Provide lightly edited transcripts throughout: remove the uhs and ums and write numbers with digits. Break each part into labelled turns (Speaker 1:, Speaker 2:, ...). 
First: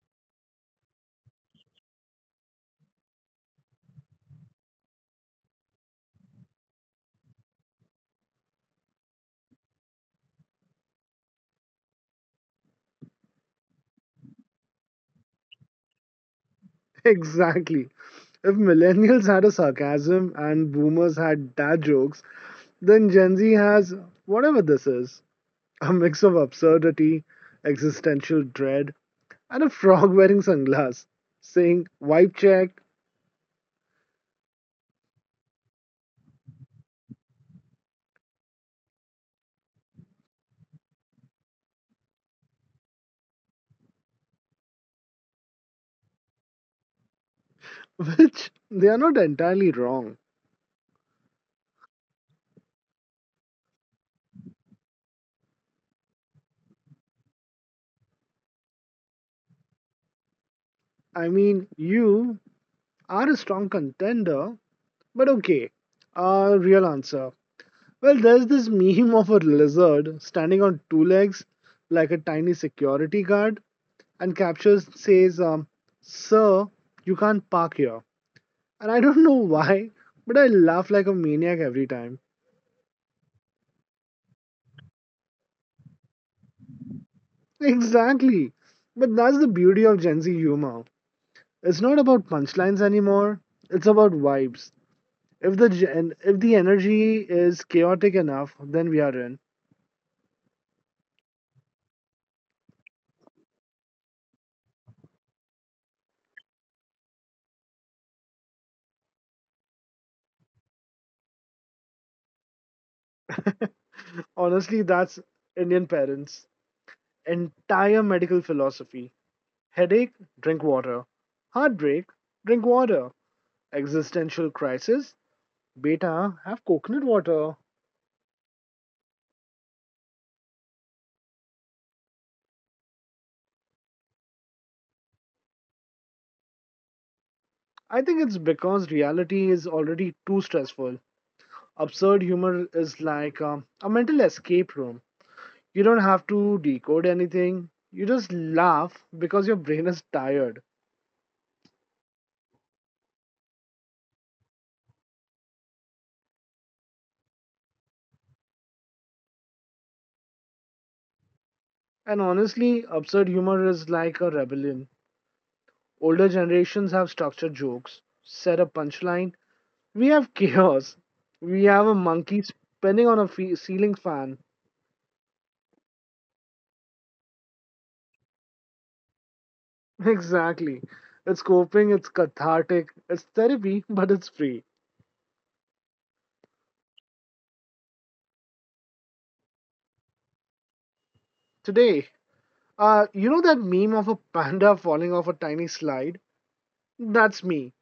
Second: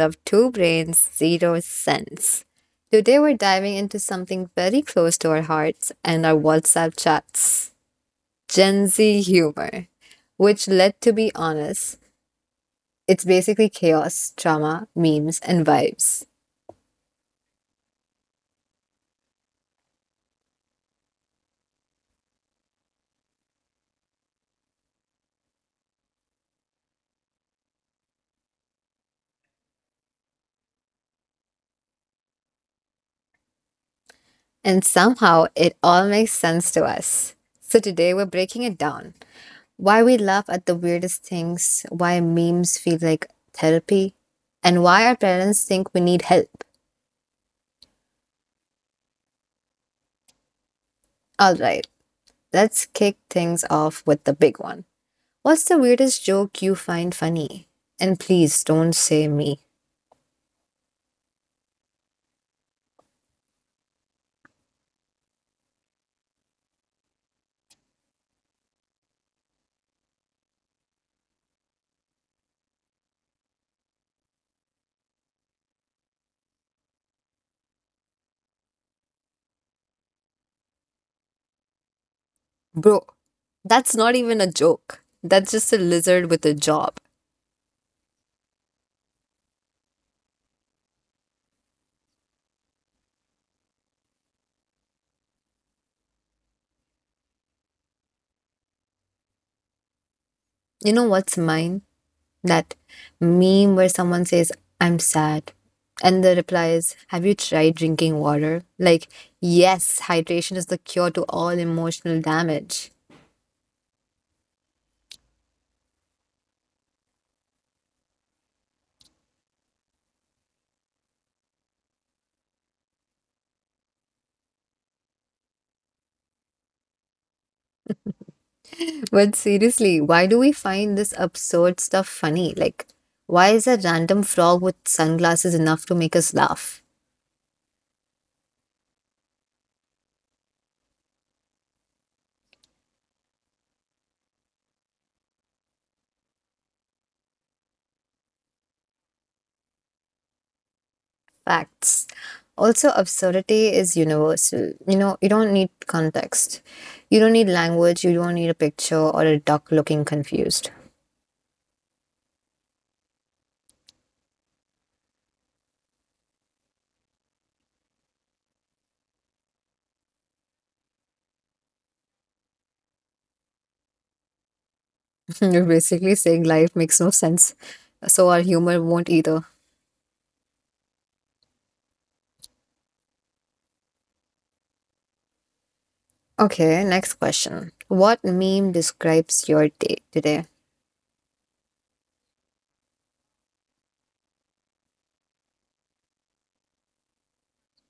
Speaker 1: of Two Brains, Zero Sense. Today we're diving into something very close to our hearts and our WhatsApp chats Gen Z humor, which, let to be honest, it's basically chaos, drama, memes, and vibes.
Speaker 2: Exactly. If millennials had a sarcasm and boomers had dad jokes, then Gen Z has whatever this is, a mix of absurdity, existential dread, and a frog wearing sunglasses saying wipe check,
Speaker 1: And somehow it all makes sense to us. So today we're breaking it down why we laugh at the weirdest things, why memes feel like therapy, and why our parents think we need help.
Speaker 2: which they are not entirely wrong.
Speaker 1: All right, let's kick things off with the big one. What's the weirdest joke you find funny? And please don't say me.
Speaker 2: I mean, you are a strong contender, but okay, a real answer. Well, there's this meme of a lizard standing on two legs like a tiny security guard and captures says, Sir, you can't park here. And I don't know why, but I laugh like a maniac every time.
Speaker 1: Bro, that's not even a joke. That's just a lizard with a job.
Speaker 2: Exactly. But that's the beauty of Gen Z humor. It's not about punchlines anymore, it's about vibes. If the energy is chaotic enough, then we are in.
Speaker 1: You know what's mine? That meme where someone says, I'm sad. And the reply is, have you tried drinking water? Like, yes, hydration is the cure to all emotional damage.
Speaker 2: Honestly, that's Indian parents' entire medical philosophy. Headache, drink water. Heartbreak, drink water. Existential crisis, beta, have coconut water.
Speaker 1: But seriously, why do we find this absurd stuff funny? Like, why is a random frog with sunglasses enough to make us laugh?
Speaker 2: I think it's because reality is already too stressful. Absurd humor is like a mental escape room. You don't have to decode anything. You just laugh because your brain is tired.
Speaker 1: Facts. Also, absurdity is universal. You know, you don't need context. You don't need language. You don't need a picture or a duck looking confused.
Speaker 2: And honestly, absurd humor is like a rebellion. Older generations have structured jokes, set a punchline. We have chaos. We have a monkey spinning on a ceiling fan.
Speaker 1: You're basically saying life makes no sense, so our humor won't either.
Speaker 2: Exactly. It's coping, it's cathartic, it's therapy, but it's free.
Speaker 1: Okay, next question. What meme describes your day today?
Speaker 2: Today, you know that meme of a panda falling off a tiny slide? That's me,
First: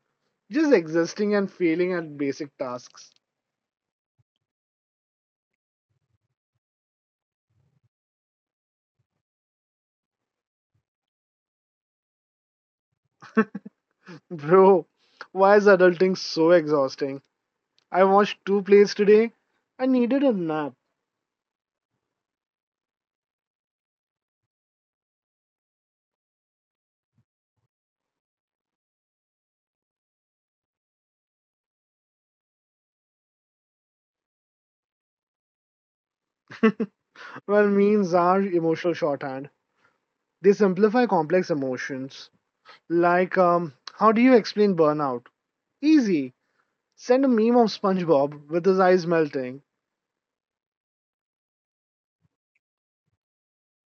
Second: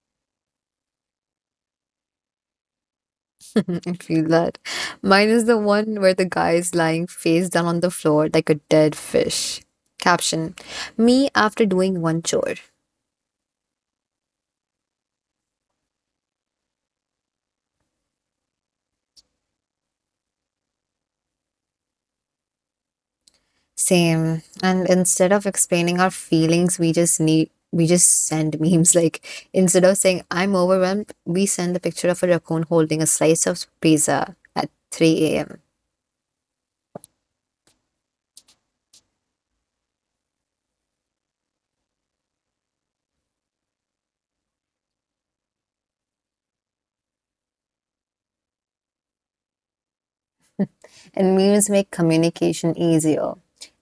Speaker 2: just existing and failing at basic tasks.
Speaker 1: I feel that. Mine is the one where the guy is lying face down on the floor like a dead fish. Caption, me after doing one chore.
Speaker 2: Bro, why is adulting so exhausting? I watched two plays today. I needed a nap.
Speaker 1: Same. And instead of explaining our feelings, we just need. We just send memes like instead of saying I'm overwhelmed, we send the picture of a raccoon holding a slice of pizza at 3 a.m.
Speaker 2: Well, memes are emotional shorthand. They simplify complex emotions. Like, how do you explain burnout? Easy. Send a meme of SpongeBob with his eyes melting.
Speaker 1: And meals make communication easier.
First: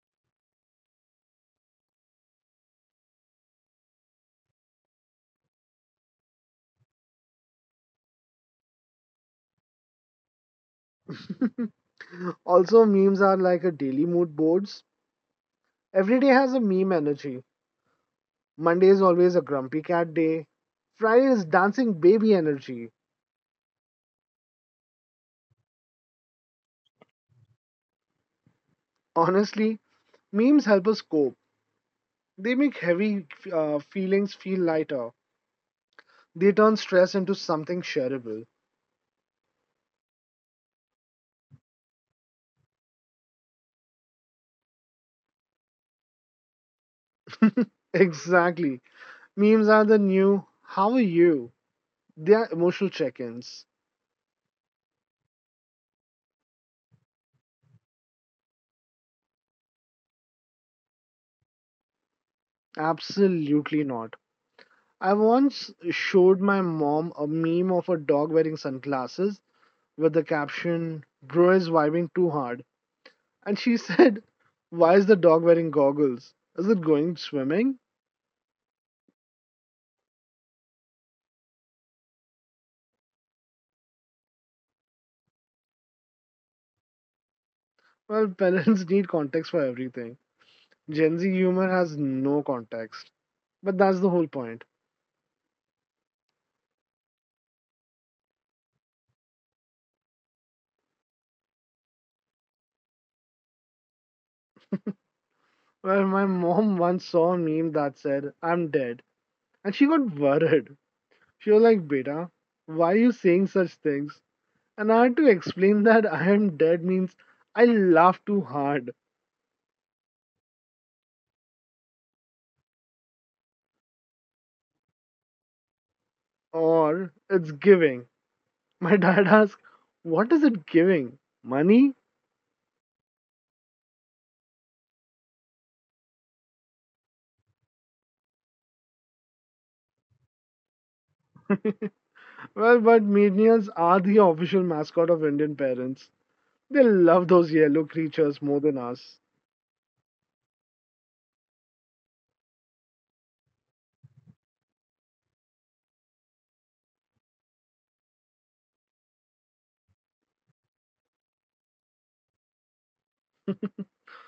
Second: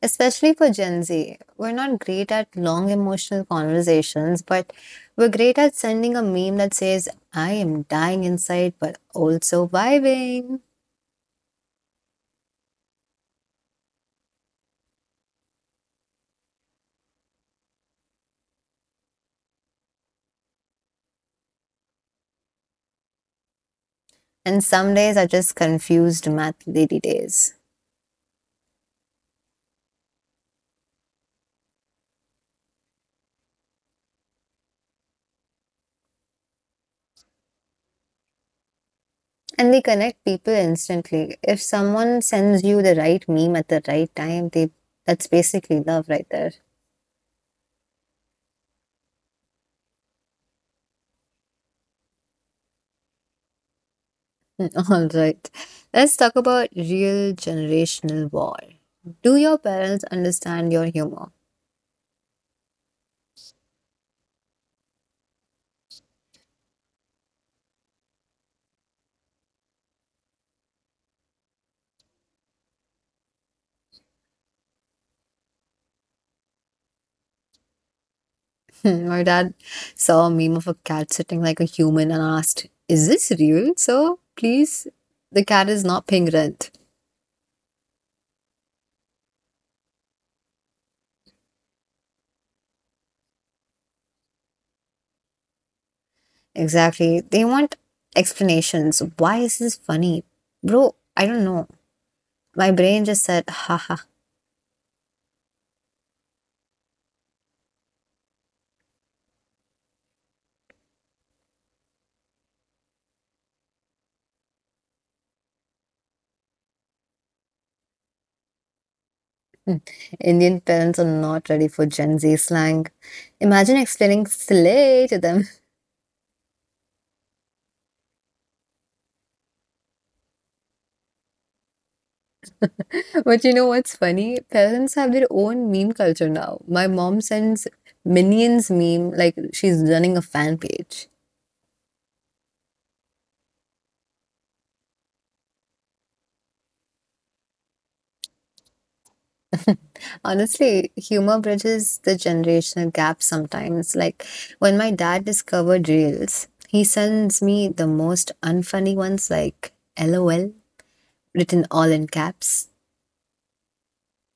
Speaker 1: Especially for Gen Z, we're not great at long emotional conversations, but we're great at sending a meme that says, I am dying inside, but also vibing.
Speaker 2: Also, memes are like a daily mood boards. Every day has a meme energy. Monday is always a grumpy cat day. Friday is dancing baby energy.
Speaker 1: And some days are just confused math lady days.
Speaker 2: Honestly, memes help us cope. They make heavy feelings feel lighter. They turn stress into something shareable.
Speaker 1: And they connect people instantly. If someone sends you the right meme at the right time, they that's basically love right there.
Speaker 2: Exactly. Memes are the new, how are you? They are emotional check ins.
Speaker 1: All right. Let's talk about real generational war. Do your parents understand your humor?
Speaker 2: Absolutely not. I once showed my mom a meme of a dog wearing sunglasses with the caption, Bro is vibing too hard. And she said, Why is the dog wearing goggles? Is it going swimming?
Speaker 1: My dad saw a meme of a cat sitting like a human and asked, is this real? So please, the cat is not paying rent.
Speaker 2: Well, parents need context for everything. Gen Z humor has no context. But that's the whole point.
Speaker 1: Exactly. They want explanations. Why is this funny? Bro, I don't know. My brain just said, haha.
Speaker 2: Well, my mom once saw a meme that said, I'm dead. And she got worried. She was like, Beta, why are you saying such things? And I had to explain that I am dead means I laugh too hard,
Speaker 1: Indian parents are not ready for Gen Z slang. Imagine explaining slay to them.
Speaker 2: or it's giving. My dad asked, What is it giving? Money?
Speaker 1: But you know what's funny? Parents have their own meme culture now. My mom sends Minions meme like she's running a fan page.
Speaker 2: Well, but Menials are the official mascot of Indian parents. They love those yellow creatures more than us.
Speaker 1: Honestly, humor bridges the generational gap sometimes. Like when my dad discovered Reels, he sends me the most unfunny ones like LOL written all in caps.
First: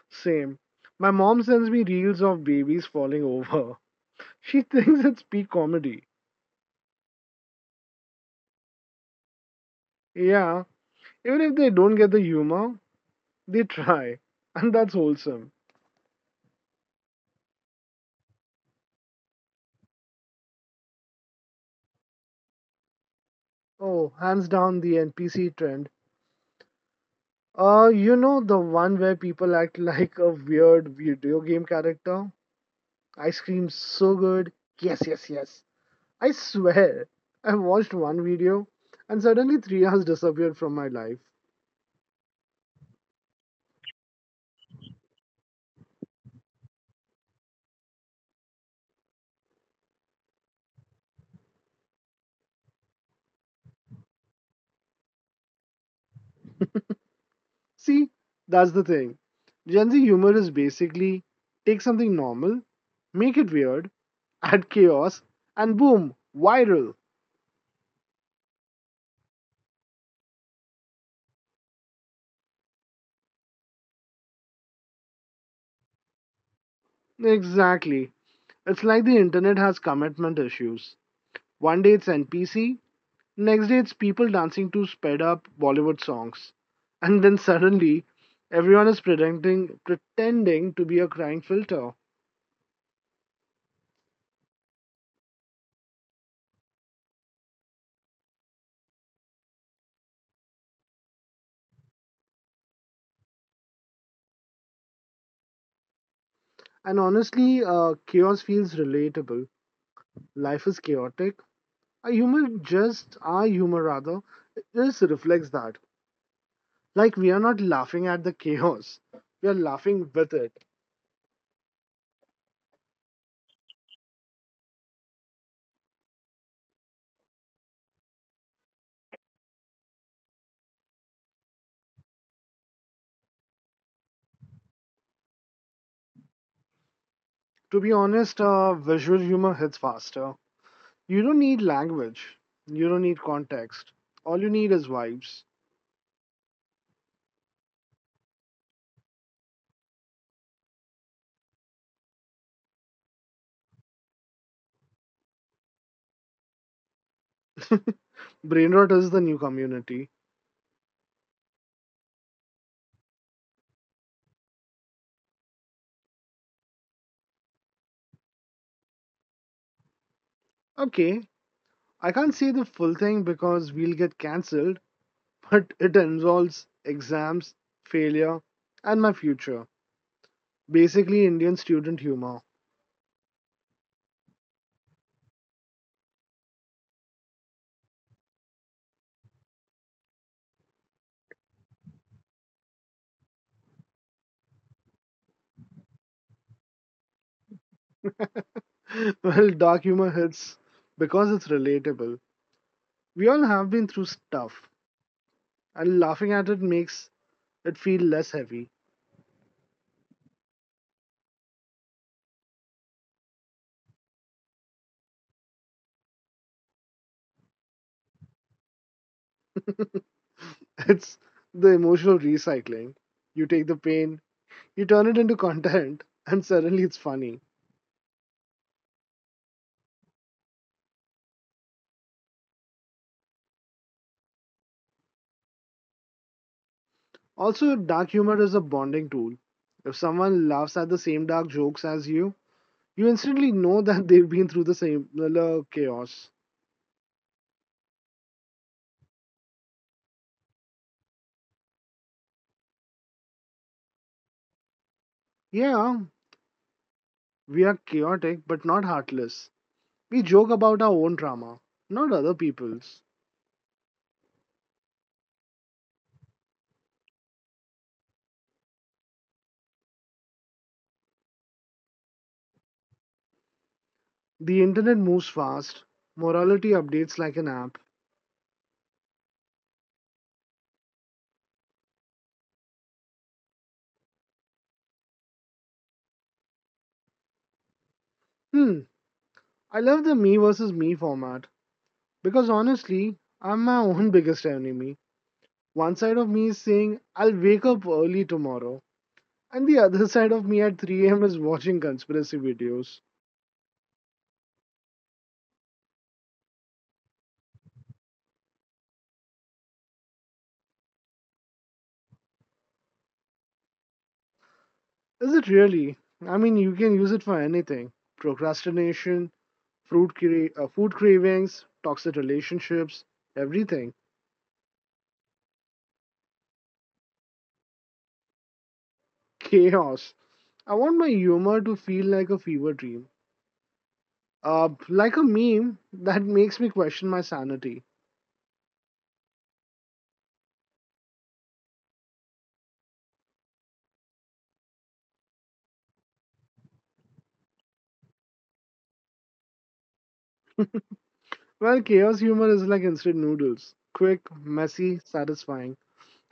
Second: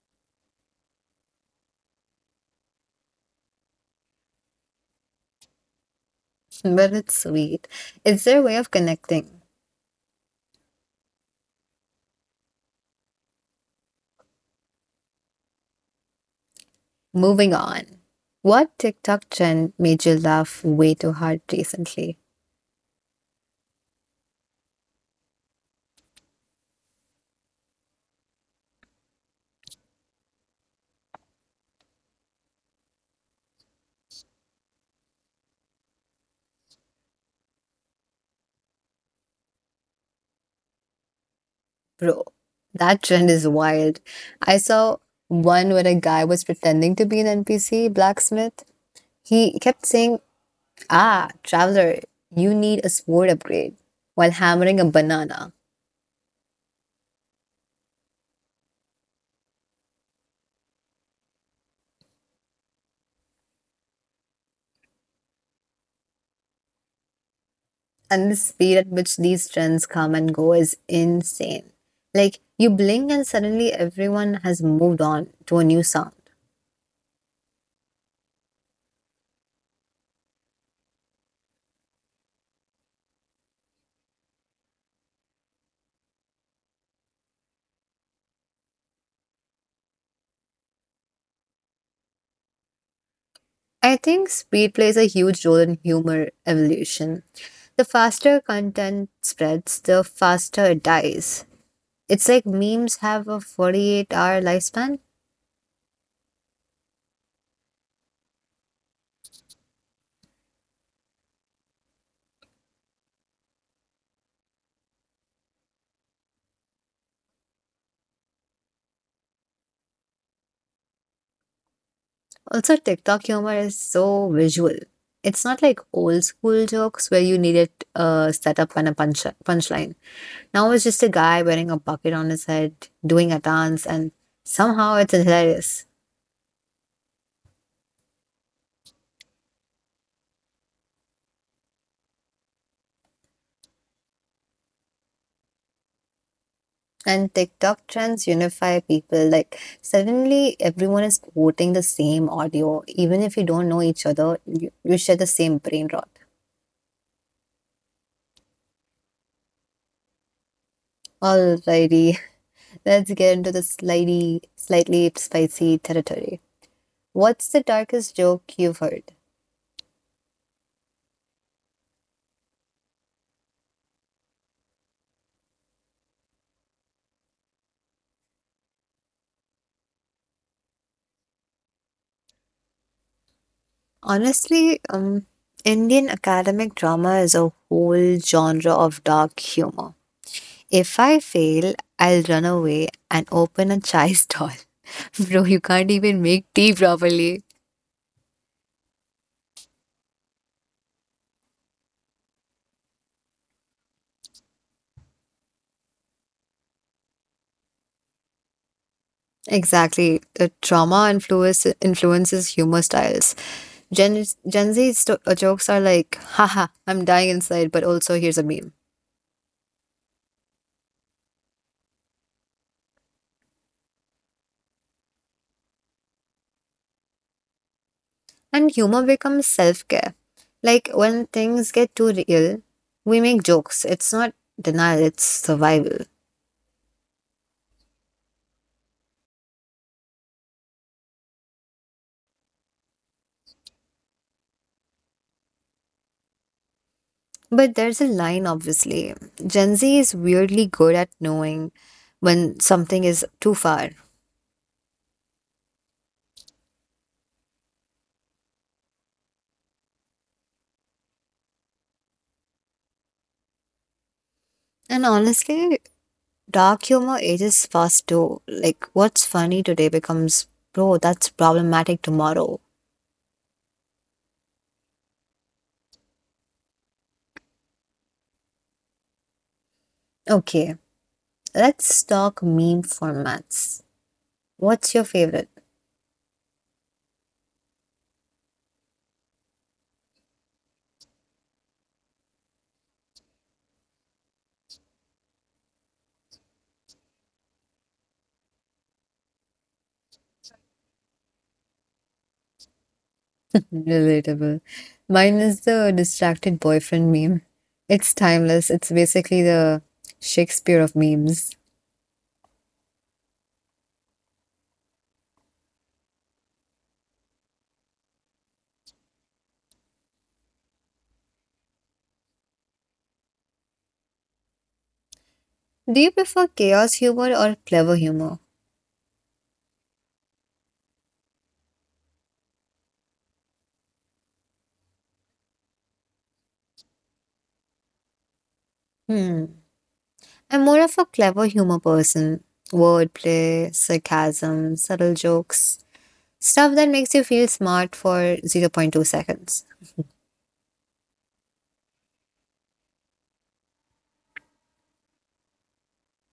Speaker 2: Same. My mom sends me reels of babies falling over. She thinks it's peak comedy.
Speaker 1: But it's sweet. It's their way of connecting.
Speaker 2: Yeah, even if they don't get the humor, they try. And that's wholesome.
Speaker 1: Moving on. What TikTok trend made you laugh way too hard recently?
Speaker 2: Oh, hands down, the NPC trend. You know the one where people act like a weird video game character? I scream so good. Yes, yes, yes. I swear. I watched one video and suddenly three hours disappeared from my life.
Speaker 1: Bro, that trend is wild. I saw one where a guy was pretending to be an NPC blacksmith. He kept saying, ah, traveler, you need a sword upgrade, while hammering a banana.
Speaker 2: See, that's the thing. Gen Z humor is basically, take something normal, make it weird, add chaos, and boom, viral.
Speaker 1: And the speed at which these trends come and go is insane. Like, you blink and suddenly everyone has moved on to a new sound.
Speaker 2: Exactly. It's like the internet has commitment issues. One day it's NPC, next day, it's people dancing to sped up Bollywood songs. And then suddenly, everyone is pretending to be a crying filter.
Speaker 1: I think speed plays a huge role in humor evolution. The faster content spreads, the faster it dies. It's like memes have a 48-hour hour lifespan.
Speaker 2: And honestly, chaos feels relatable. Life is chaotic. Our humor rather, it just reflects that. Like, we are not laughing at the chaos, we are laughing with it.
Speaker 1: Also, TikTok humor is so visual. It's not like old school jokes where you needed a setup and a punchline. Now it's just a guy wearing a bucket on his head, doing a dance, and somehow it's hilarious.
Speaker 2: To be honest, visual humor hits faster. You don't need language, you don't need context. All you need is vibes.
Speaker 1: And TikTok trends unify people. Like, suddenly everyone is quoting the same audio. Even if you don't know each other, you share the same brain rot.
Speaker 2: Brain rot is the new community.
Speaker 1: Alrighty, let's get into the slightly spicy territory. What's the darkest joke you've heard?
Speaker 2: Okay, I can't say the full thing because we'll get cancelled, but it involves exams, failure, and my future. Basically, Indian student humor.
Speaker 1: Honestly, Indian academic drama is a whole genre of dark humor. If I fail, I'll run away and open a chai stall. Bro, you can't even make tea properly.
Speaker 2: Well, dark humor hits because it's relatable. We all have been through stuff, and laughing at it makes it feel less heavy.
Speaker 1: Exactly. The influences humor styles. Gen Z jokes are like, haha, I'm dying inside, but also here's a meme.
Speaker 2: It's the emotional recycling. You take the pain, you turn it into content, and suddenly it's funny.
Speaker 1: And humor becomes self care. Like when things get too real, we make jokes. It's not denial, it's survival.
Speaker 2: Also, dark humor is a bonding tool. If someone laughs at the same dark jokes as you, you instantly know that they've been through the same similar chaos.
Speaker 1: But there's a line, obviously. Gen Z is weirdly good at knowing when something is too far.
Speaker 2: Yeah, we are chaotic but not heartless. We joke about our own drama, not other people's.
Speaker 1: And honestly, dark humor ages fast too. Like what's funny today becomes, bro, that's problematic tomorrow.
Speaker 2: The internet moves fast. Morality updates like an app.
Speaker 1: Okay, let's talk meme formats. What's your favorite?
Speaker 2: Hmm, I love the me versus me format because honestly, I'm my own biggest enemy. One side of me is saying, I'll wake up early tomorrow, and the other side of me at 3 a.m. is watching conspiracy videos.
Speaker 1: Relatable. Mine is the distracted boyfriend meme. It's timeless. It's basically the Shakespeare of memes.
Speaker 2: Is it really? I mean, you can use it for anything: procrastination, food cravings, toxic relationships, everything.
Speaker 1: Do you prefer chaos humor or clever humor?
Speaker 2: Chaos. I want my humor to feel like a fever dream, like a meme that makes me question my sanity.
Speaker 1: Hmm. I'm more of a clever humor person. Wordplay, sarcasm, subtle jokes, stuff that makes you feel smart for zero point 0.2 seconds.
Speaker 2: Well, chaos humor is like instant noodles: quick, messy, satisfying.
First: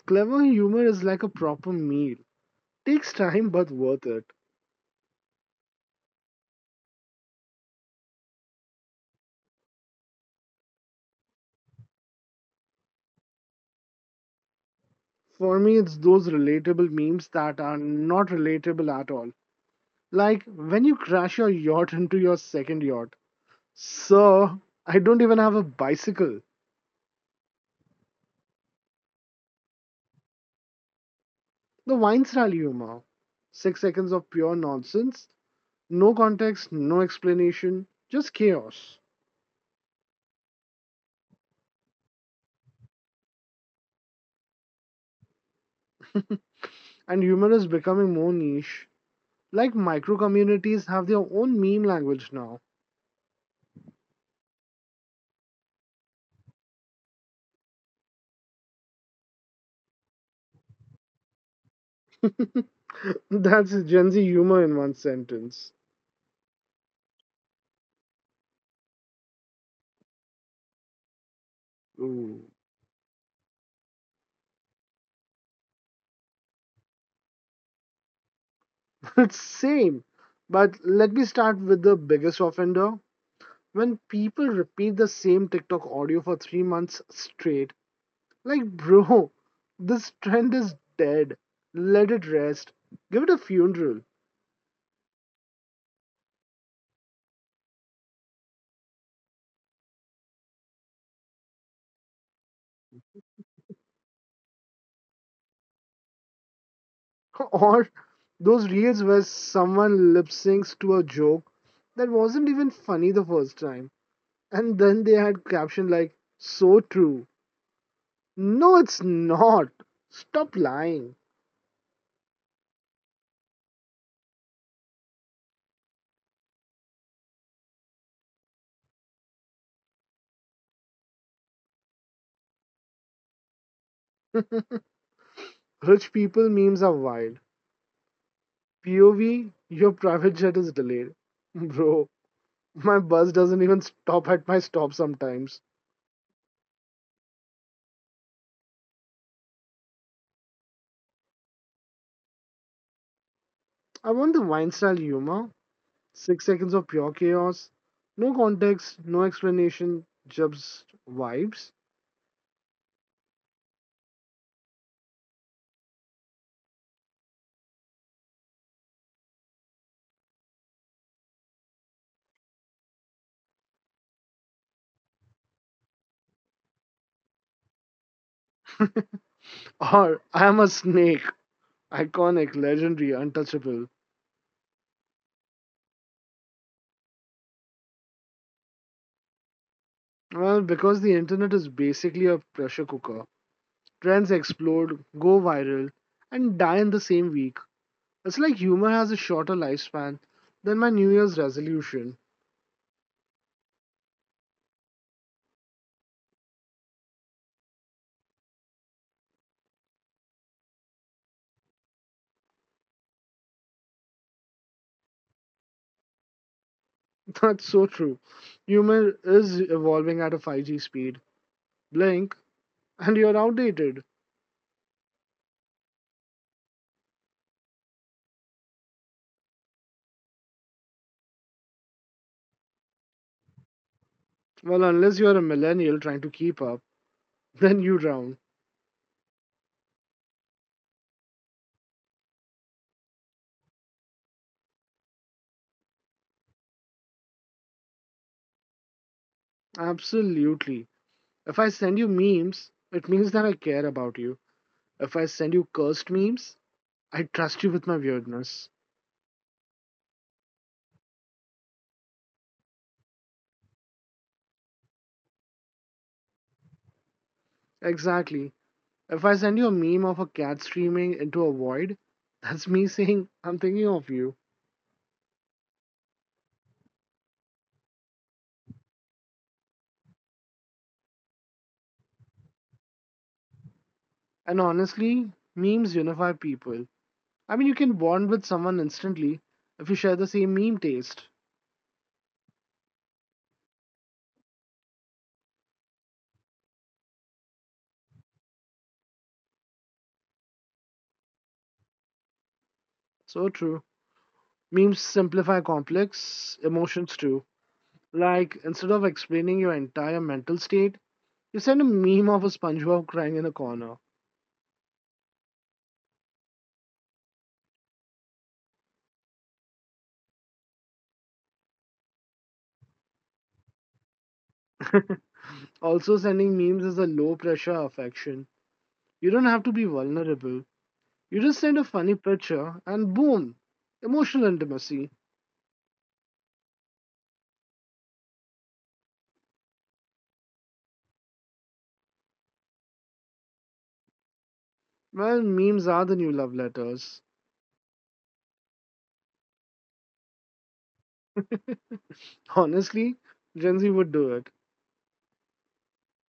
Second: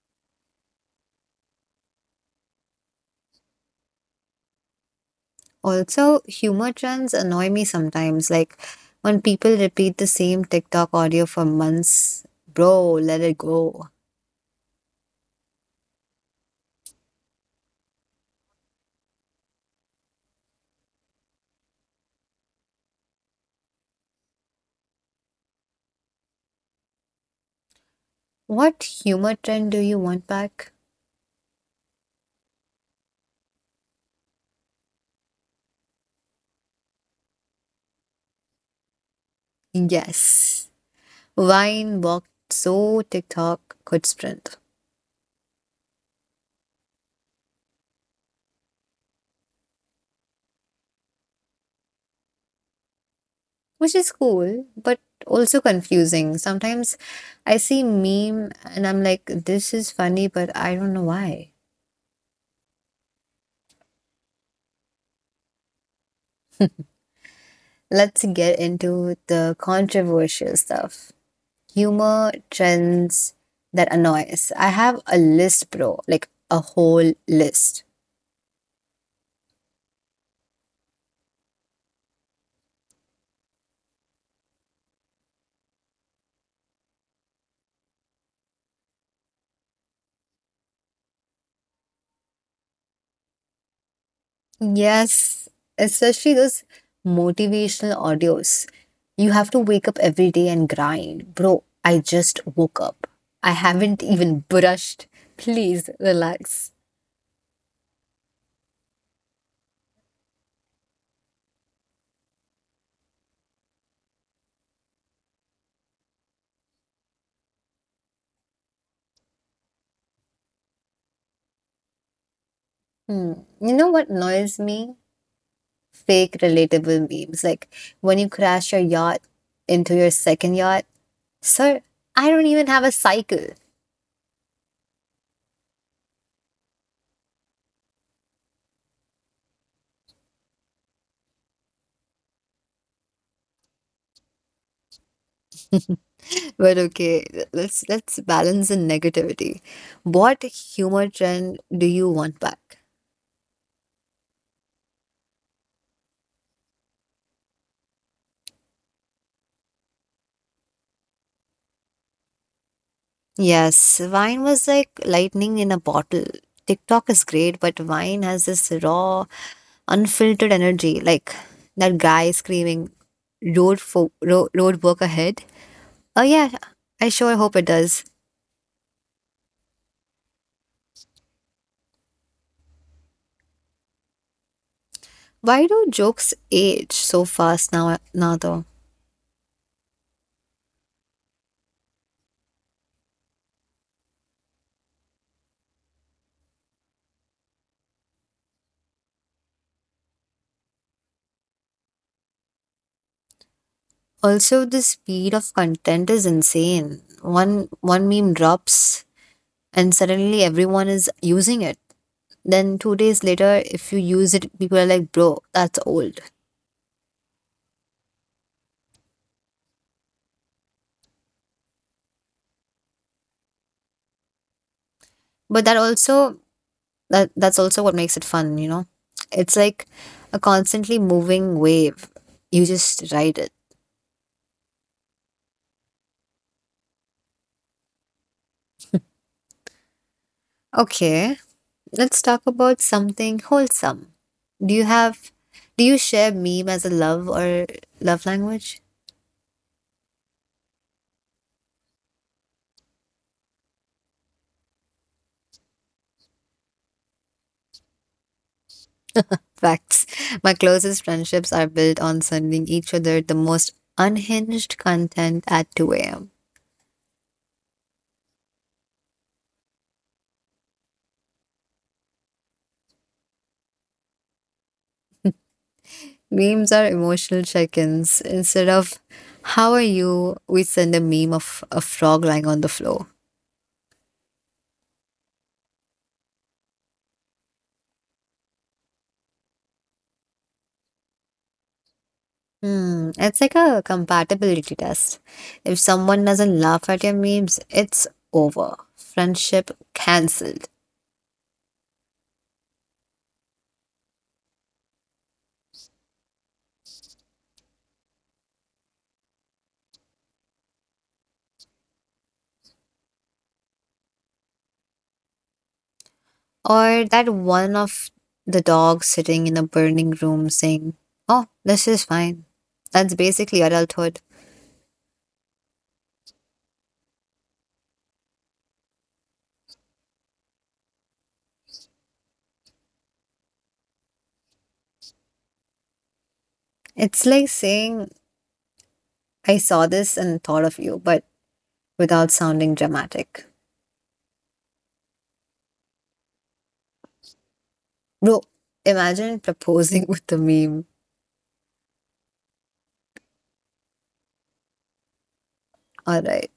Speaker 2: Clever humor is like a proper meal. Takes time but worth it.
Speaker 1: Also, humor trends annoy me sometimes, like when people repeat the same TikTok audio for months. Bro, let it go.
Speaker 2: For me, it's those relatable memes that are not relatable at all. Like when you crash your yacht into your second yacht. Sir, I don't even have a bicycle.
Speaker 1: What humor trend do you want back?
Speaker 2: The Weinstein humor. 6 seconds of pure nonsense. No context, no explanation, just chaos.
Speaker 1: Yes. Vine walked so TikTok could sprint,
Speaker 2: And humor is becoming more niche. Like micro communities have their own meme language now.
Speaker 1: which is cool, but also confusing. Sometimes I see meme and I'm like, this is funny, but I don't know why.
Speaker 2: That's Gen Z humor in one sentence.
Speaker 1: Let's get into the controversial stuff. Humor
Speaker 2: Ooh.
Speaker 1: trends that annoy us. I have a list, bro, like a whole list.
Speaker 2: Same. But let me start with the biggest offender. When people repeat the same TikTok audio for 3 months straight, like, bro, this trend is dead. Let it rest. Give it a funeral.
Speaker 1: Yes, especially those motivational audios. You have to wake up every day and grind. Bro, I just woke up. I haven't even brushed. Please relax.
Speaker 2: Or those reels where someone lip syncs to a joke that wasn't even funny the first time. And then they had caption like, so true. No, it's not. Stop lying.
Speaker 1: Hmm. You know what annoys me? Fake relatable memes. Like when you crash your yacht into your second yacht. Sir, I don't even have a cycle.
Speaker 2: Rich people memes are wild. POV, your private jet is delayed. Bro, my bus doesn't even stop at my stop sometimes.
Speaker 1: But okay, let's balance the negativity. What humor trend do you want back?
Speaker 2: I want the Weinstein humor. 6 seconds of pure chaos. No context, no explanation, just vibes.
Speaker 1: Yes, wine was like lightning in a bottle. TikTok is great, but wine has this raw, unfiltered energy. Like that guy screaming, road work ahead. Oh, yeah, I sure hope it does.
Speaker 2: Or I am a snake. Iconic, legendary, untouchable.
Speaker 1: Why do jokes age so fast now though?
Speaker 2: Well, because the internet is basically a pressure cooker. Trends explode, go viral, and die in the same week. It's like humor has a shorter lifespan than my New Year's resolution.
Speaker 1: Also, the speed of content is insane. One meme drops, and suddenly everyone is using it. Then two days later, if you use it, people are like, bro, that's old.
Speaker 2: That's so true. Humor is evolving at a 5G speed. Blink, and you're outdated.
Speaker 1: But that's also what makes it fun, you know. It's like a constantly moving wave, you just ride it.
Speaker 2: Well, unless you're a millennial trying to keep up, then you drown.
Speaker 1: Okay, let's talk about something wholesome. do you have do you share meme as a love language?
Speaker 2: Absolutely. If I send you memes, it means that I care about you. If I send you cursed memes, I trust you with my weirdness.
Speaker 1: Facts. My closest friendships are built on sending each other the most unhinged content at 2 a.m.
Speaker 2: Exactly. If I send you a meme of a cat streaming into a void, that's me saying I'm thinking of you.
Speaker 1: Memes are emotional check-ins. Instead of how are you, we send a meme of a frog lying on the floor.
Speaker 2: And honestly, memes unify people. I mean, you can bond with someone instantly if you share the same meme taste.
Speaker 1: Hmm, it's like a compatibility test. If someone doesn't laugh at your memes, it's over. Friendship cancelled.
Speaker 2: So true. Memes simplify complex emotions too. Like, instead of explaining your entire mental state, you send a meme of a SpongeBob crying in a corner.
Speaker 1: Or that one of the dogs sitting in a burning room saying, oh, this is fine. That's basically adulthood.
Speaker 2: Also, sending memes is a low pressure affection. You don't have to be vulnerable. You just send a funny picture and boom, emotional intimacy.
Speaker 1: It's like saying, I saw this and thought of you, but without sounding dramatic.
Speaker 2: Well, memes are the new love letters.
Speaker 1: Bro, imagine proposing with the meme.
Speaker 2: Honestly, Gen Z would do it,
Speaker 1: Alright.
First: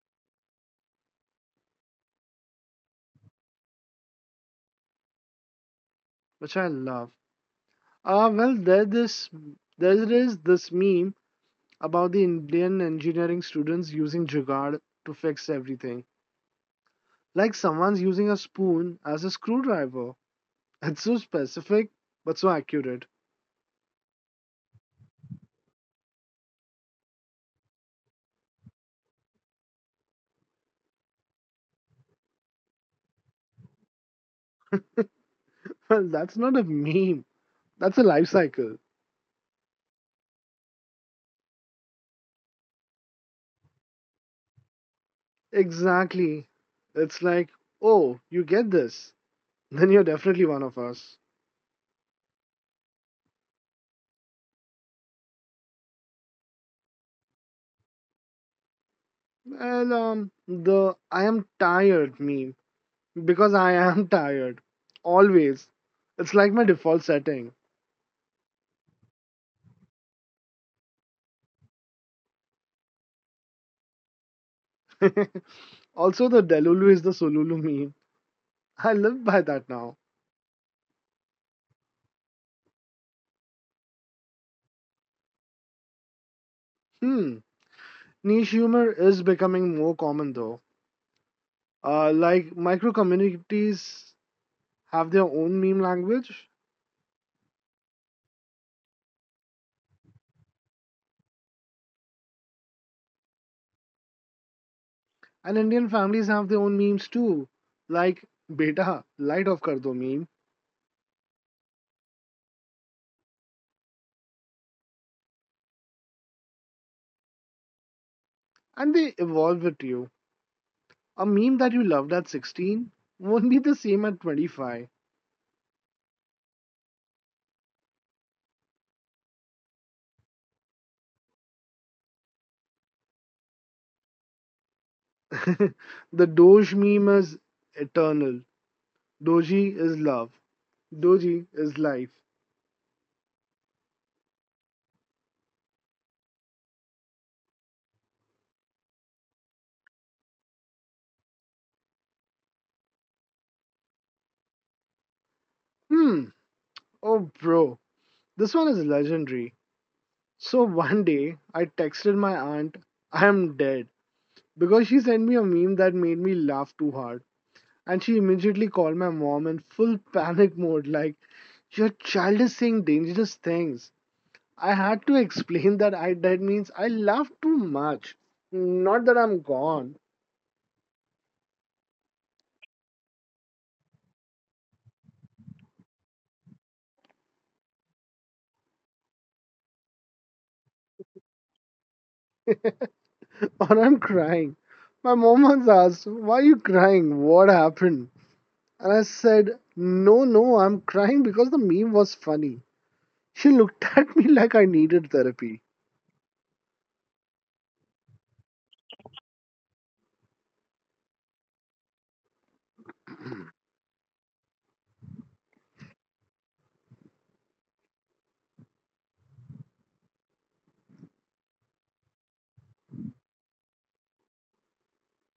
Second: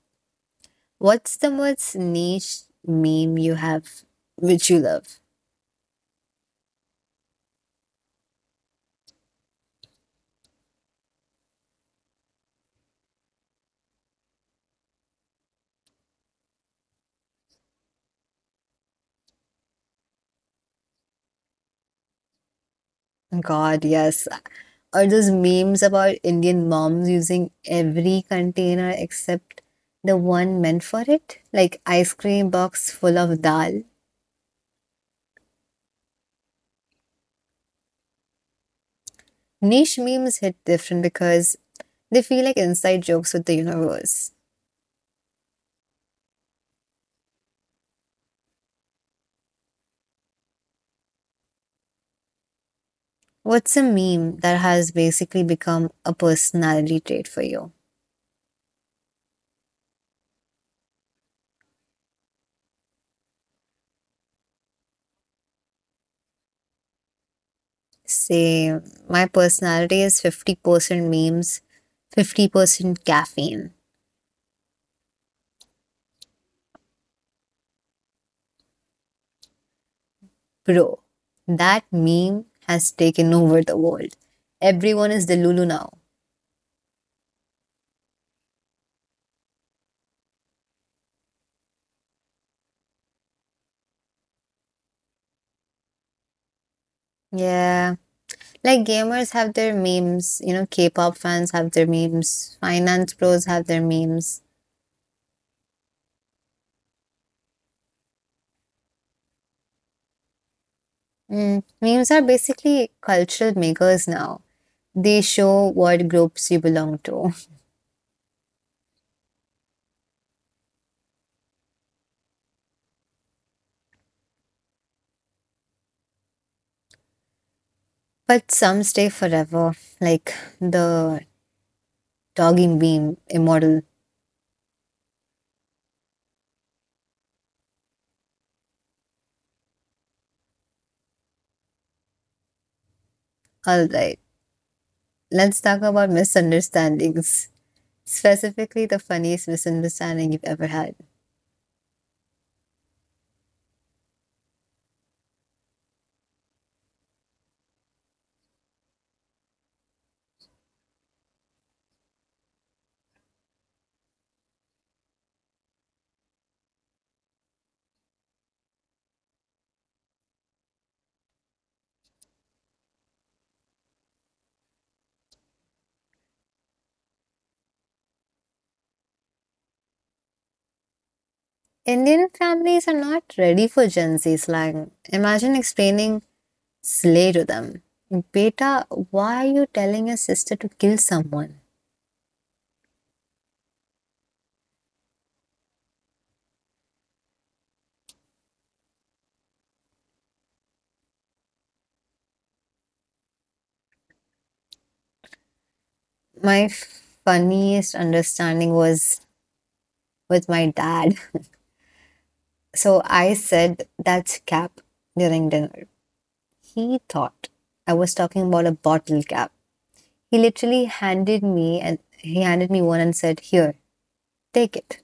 Speaker 1: What's the most niche meme you have which you love?
Speaker 2: which I love. Uh, well, there this there is this meme about the Indian engineering students using Jugaad to fix everything. Like someone's using a spoon as a screwdriver. It's so specific, but so accurate.
Speaker 1: God, yes. Or those memes about Indian moms using every container except the one meant for it, like ice cream box full of dal.
Speaker 2: Well, that's not a meme. That's a life cycle.
Speaker 1: Niche memes hit different because they feel like inside jokes with the universe.
Speaker 2: Exactly. It's like, oh, you get this. Then you're definitely one of us.
Speaker 1: What's a meme that has basically become a personality trait for you?
Speaker 2: Well, the I am tired meme. Because I am tired. Always. It's like my default setting.
Speaker 1: Say, my personality is 50% memes, 50% caffeine.
Speaker 2: Also, the Delulu is the Sululu meme. I live by that now.
Speaker 1: Bro, that meme has taken over the world. Everyone is the Lulu now.
Speaker 2: Hmm. Niche humor is becoming more common though. Like micro communities have their own meme language,
Speaker 1: Yeah, like gamers have their memes, you know, K-pop fans have their memes, finance pros have their memes.
Speaker 2: and Indian families have their own memes too. Like beta, light off kar do meme,
Speaker 1: Mm, memes are basically cultural makers now. They show what groups you belong to.
Speaker 2: and they evolve with you. A meme that you loved at 16 won't be the same at 25.
Speaker 1: But some stay forever, like the dogging meme immortal.
Speaker 2: The Doge meme is eternal. Doji is love. Doji is life.
Speaker 1: Alright, let's talk about misunderstandings. Specifically, the funniest misunderstanding you've ever had.
Speaker 2: Hmm. Oh, bro, this one is legendary. So one day, I texted my aunt, I am dead, because she sent me a meme that made me laugh too hard. And she immediately called my mom in full panic mode, like, Your child is saying dangerous things. I had to explain that I dead means I laughed too much. Not that I'm gone.
Speaker 1: Indian families are not ready for Gen Z slang. Imagine explaining slay to them. Beta, why are you telling your sister to kill someone?
Speaker 2: Or I'm crying. My mom once asked, Why are you crying? What happened? And I said, No, no, I'm crying because the meme was funny. She looked at me like I needed therapy.
Speaker 1: My funniest understanding was with my dad. So I said that's cap during dinner. He thought I was talking about a bottle cap. He handed me one and said, "Here, take it."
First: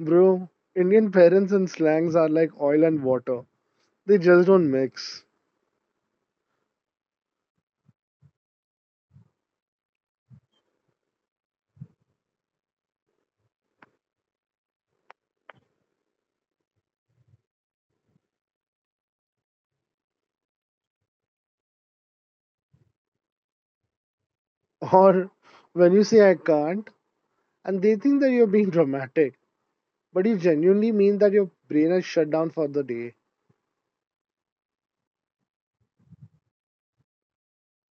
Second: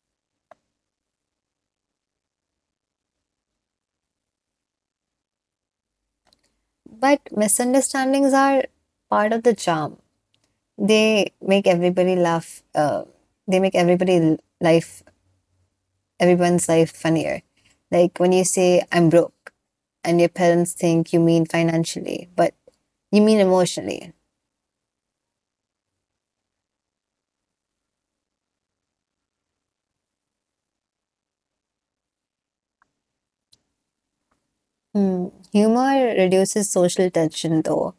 Speaker 2: Bro, Indian parents and slangs are like oil and water. They just don't mix.
Speaker 1: But misunderstandings are part of the charm. They make everybody laugh. They make everyone's life funnier. Like when you say I'm broke, and your parents think you mean financially, but you mean emotionally.
Speaker 2: Or when you say I can't, and they think that you're being dramatic, but you genuinely mean that your brain has shut down for the day.
Speaker 1: Hmm. Humor reduces social tension, though.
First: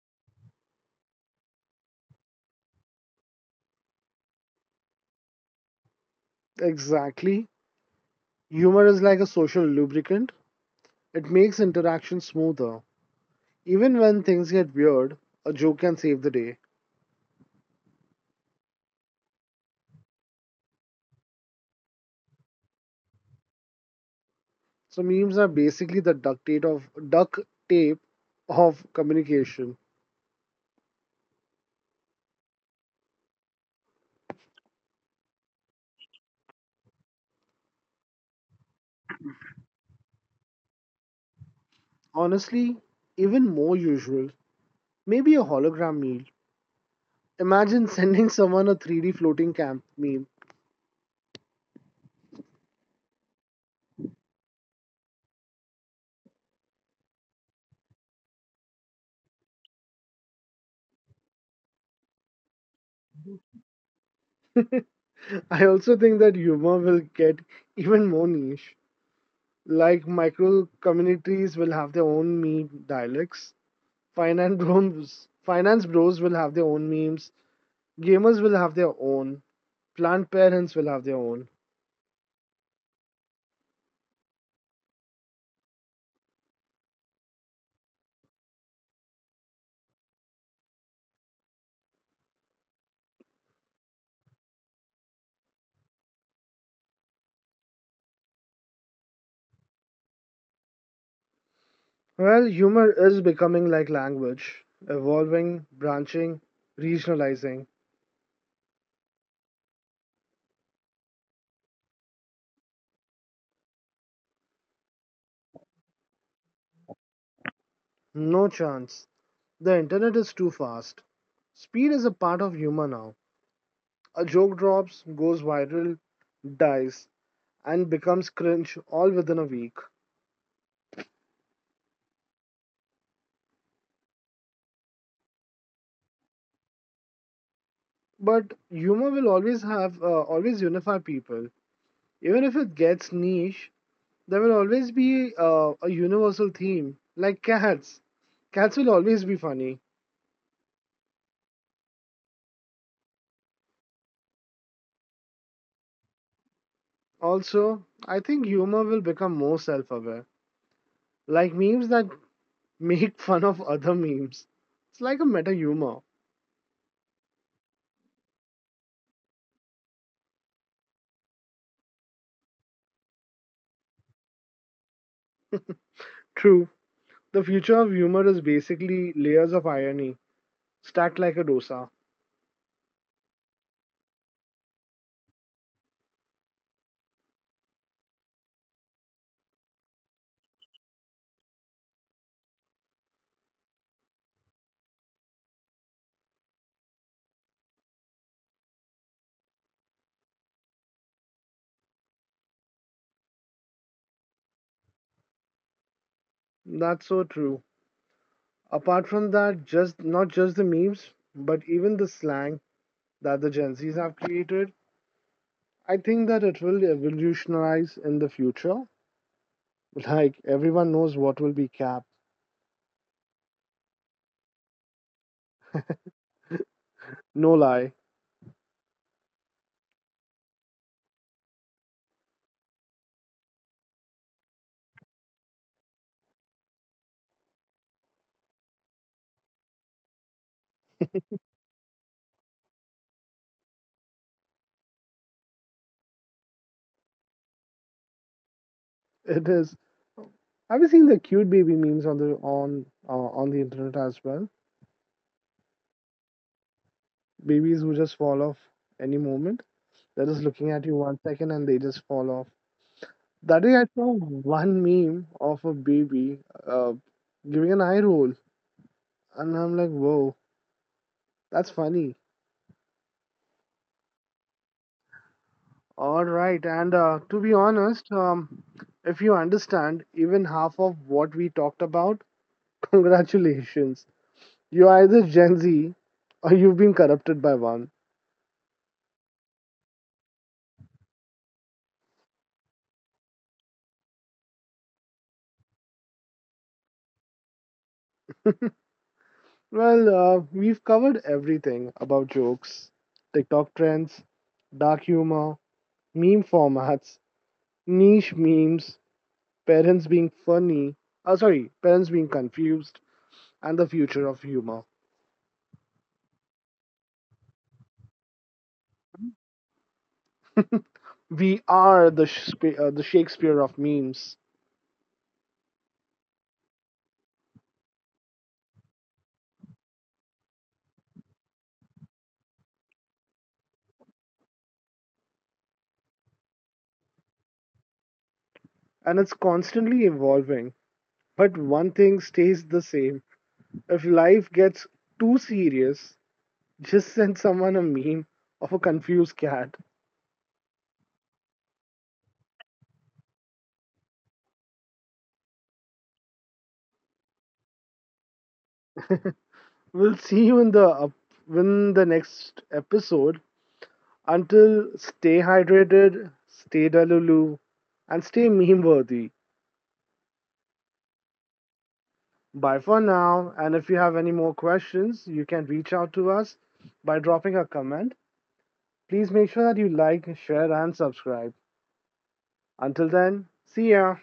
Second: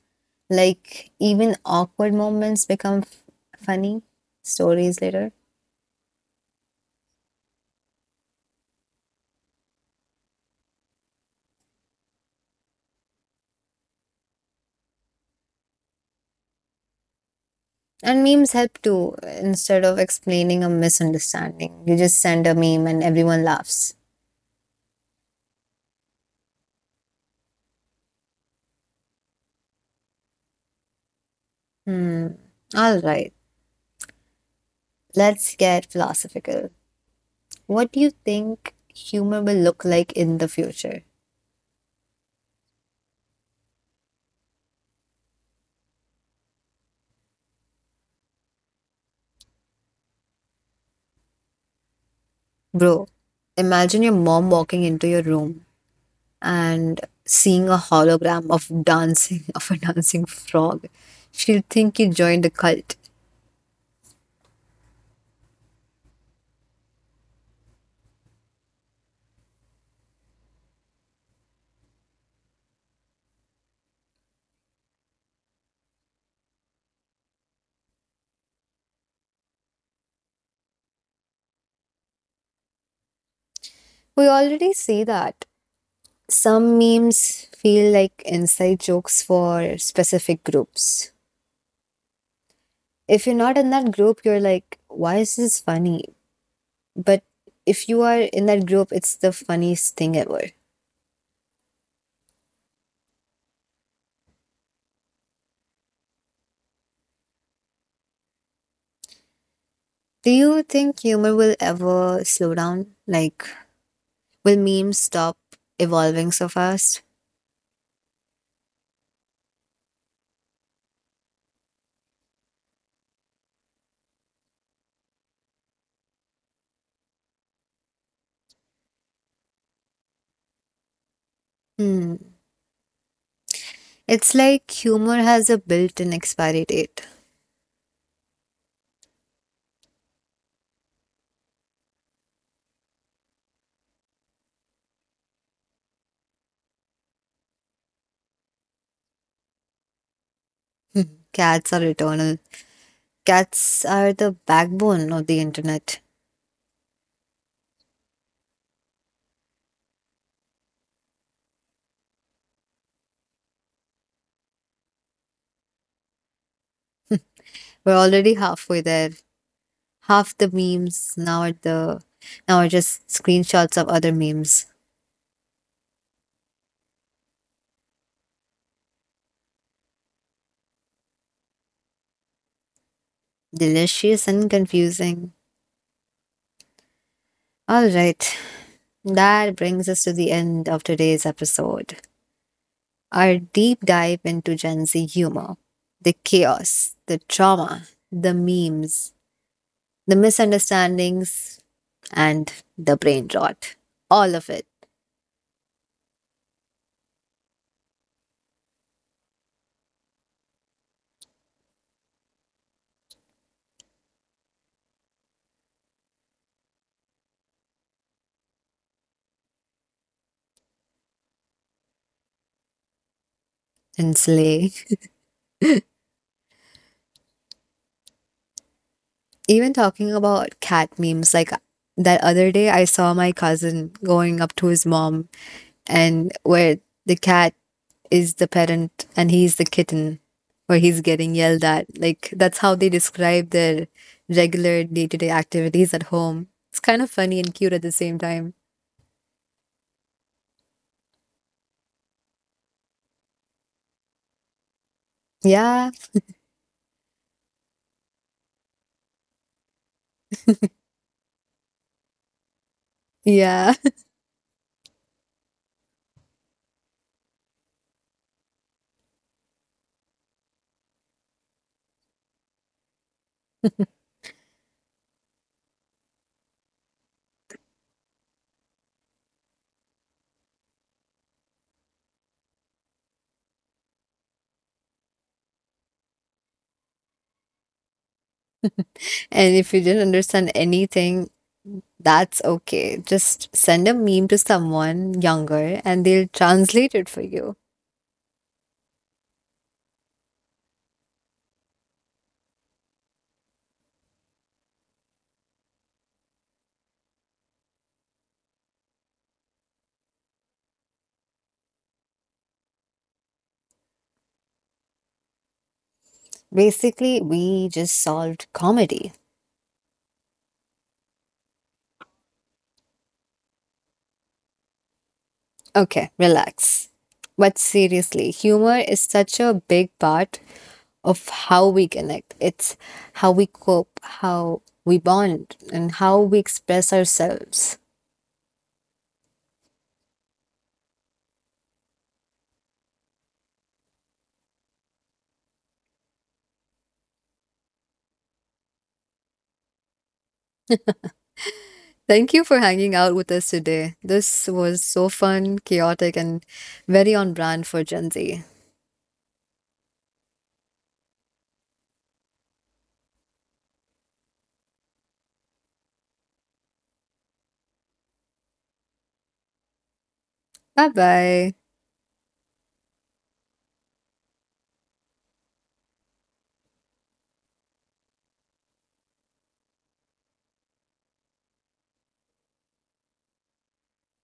Speaker 1: Like even awkward moments become funny stories later.
Speaker 2: Exactly. Humor is like a social lubricant, it makes interaction smoother. Even when things get weird, a joke can save the day.
Speaker 1: And memes help too. Instead of explaining a misunderstanding, you just send a meme and everyone laughs.
Speaker 2: So memes are basically the duct tape of communication.
Speaker 1: Hmm. All right. Let's get philosophical. What do you think humor will look like in the future?
Speaker 2: Honestly, even more usual. Maybe a hologram meal. Imagine sending someone a 3D floating camp meme.
Speaker 1: Bro, imagine your mom walking into your room and seeing a hologram of dancing of a dancing frog. She'll think you joined a cult.
Speaker 2: I also think that humor will get even more niche. Like micro communities will have their own meme dialects. Finance bros will have their own memes. Gamers will have their own. Plant parents will have their own.
Speaker 1: We already see that. Some memes feel like inside jokes for specific groups. If you're not in that group, you're like, why is this funny? But if you are in that group, it's the funniest thing ever.
Speaker 2: Well, humor is becoming like language, evolving, branching, regionalizing.
Speaker 1: Do you think humor will ever slow down? Like, will memes stop evolving so fast?
Speaker 2: No chance. The internet is too fast. Speed is a part of humor now. A joke drops, goes viral, dies, and becomes cringe all within a week.
Speaker 1: Hmm. It's like humor has a built in expiry date.
Speaker 2: But humor will always have, always unify people. Even if it gets niche, there will always be a universal theme, like cats. Cats will always be funny.
Speaker 1: Hmm. Cats are eternal. Cats are the backbone of the internet.
Speaker 2: Also, I think humor will become more self aware, like memes that make fun of other memes. It's like a meta humor.
Speaker 1: We're already halfway there. Half the memes now are just screenshots of other memes.
Speaker 2: True. The future of humor is basically layers of irony stacked like a dosa.
Speaker 1: Delicious and confusing. All right. That brings us to the end of today's episode, our deep dive into Gen Z humor, the chaos, the trauma, the memes, the misunderstandings, and the brain rot. All of it.
Speaker 2: That's so true. Apart from that, just not just the memes, but even the slang that the Gen Zs have created, I think that it will revolutionize in the future. Like everyone knows what will be cap.
Speaker 1: And slay.
Speaker 2: No lie,
Speaker 1: Even talking about cat memes, like that other day, I saw my cousin going up to his mom, and where the cat is the parent and he's the kitten, where he's getting yelled at. Like that's how they describe their regular day to day activities at home. It's kind of funny and cute at the same time.
Speaker 2: it is. Have you seen the cute baby memes on the internet as well?
Speaker 1: Yeah,
Speaker 2: Babies who just fall off any moment. They're just looking at you one second and they just fall off. That
Speaker 1: yeah.
Speaker 2: day I saw one meme of a baby uh, giving an eye roll, and I'm like, whoa, that's funny. All right, and to be honest, if you understand even half of what we talked about, congratulations. You're either Gen Z or you've been corrupted by one.
Speaker 1: And if you didn't understand anything, that's okay. Just send a meme to someone younger and they'll translate it for you.
Speaker 2: Well, we've covered everything about jokes, TikTok trends, dark humor, meme formats, niche memes, parents being funny, sorry, parents being confused, and the future of humor.
Speaker 1: Basically, we just solved comedy.
Speaker 2: We are the the Shakespeare of memes,
Speaker 1: Okay, relax. But seriously, humor is such a big part of how we connect. It's how we cope, how we bond, and how we express ourselves.
Speaker 2: and it's constantly evolving. But one thing stays the same: if life gets too serious, just send someone a meme of a confused cat.
Speaker 1: Thank you for hanging out with us today. This was so fun, chaotic, and very on brand for Gen Z.
Speaker 2: We'll see you in the up in the next episode. Until, stay hydrated, stay delulu, and stay meme worthy.
Speaker 1: Bye bye.
Speaker 2: Bye for now. And if you have any more questions, you can reach out to us by dropping a comment. Please make sure that you like, share, and subscribe. Until then, see ya.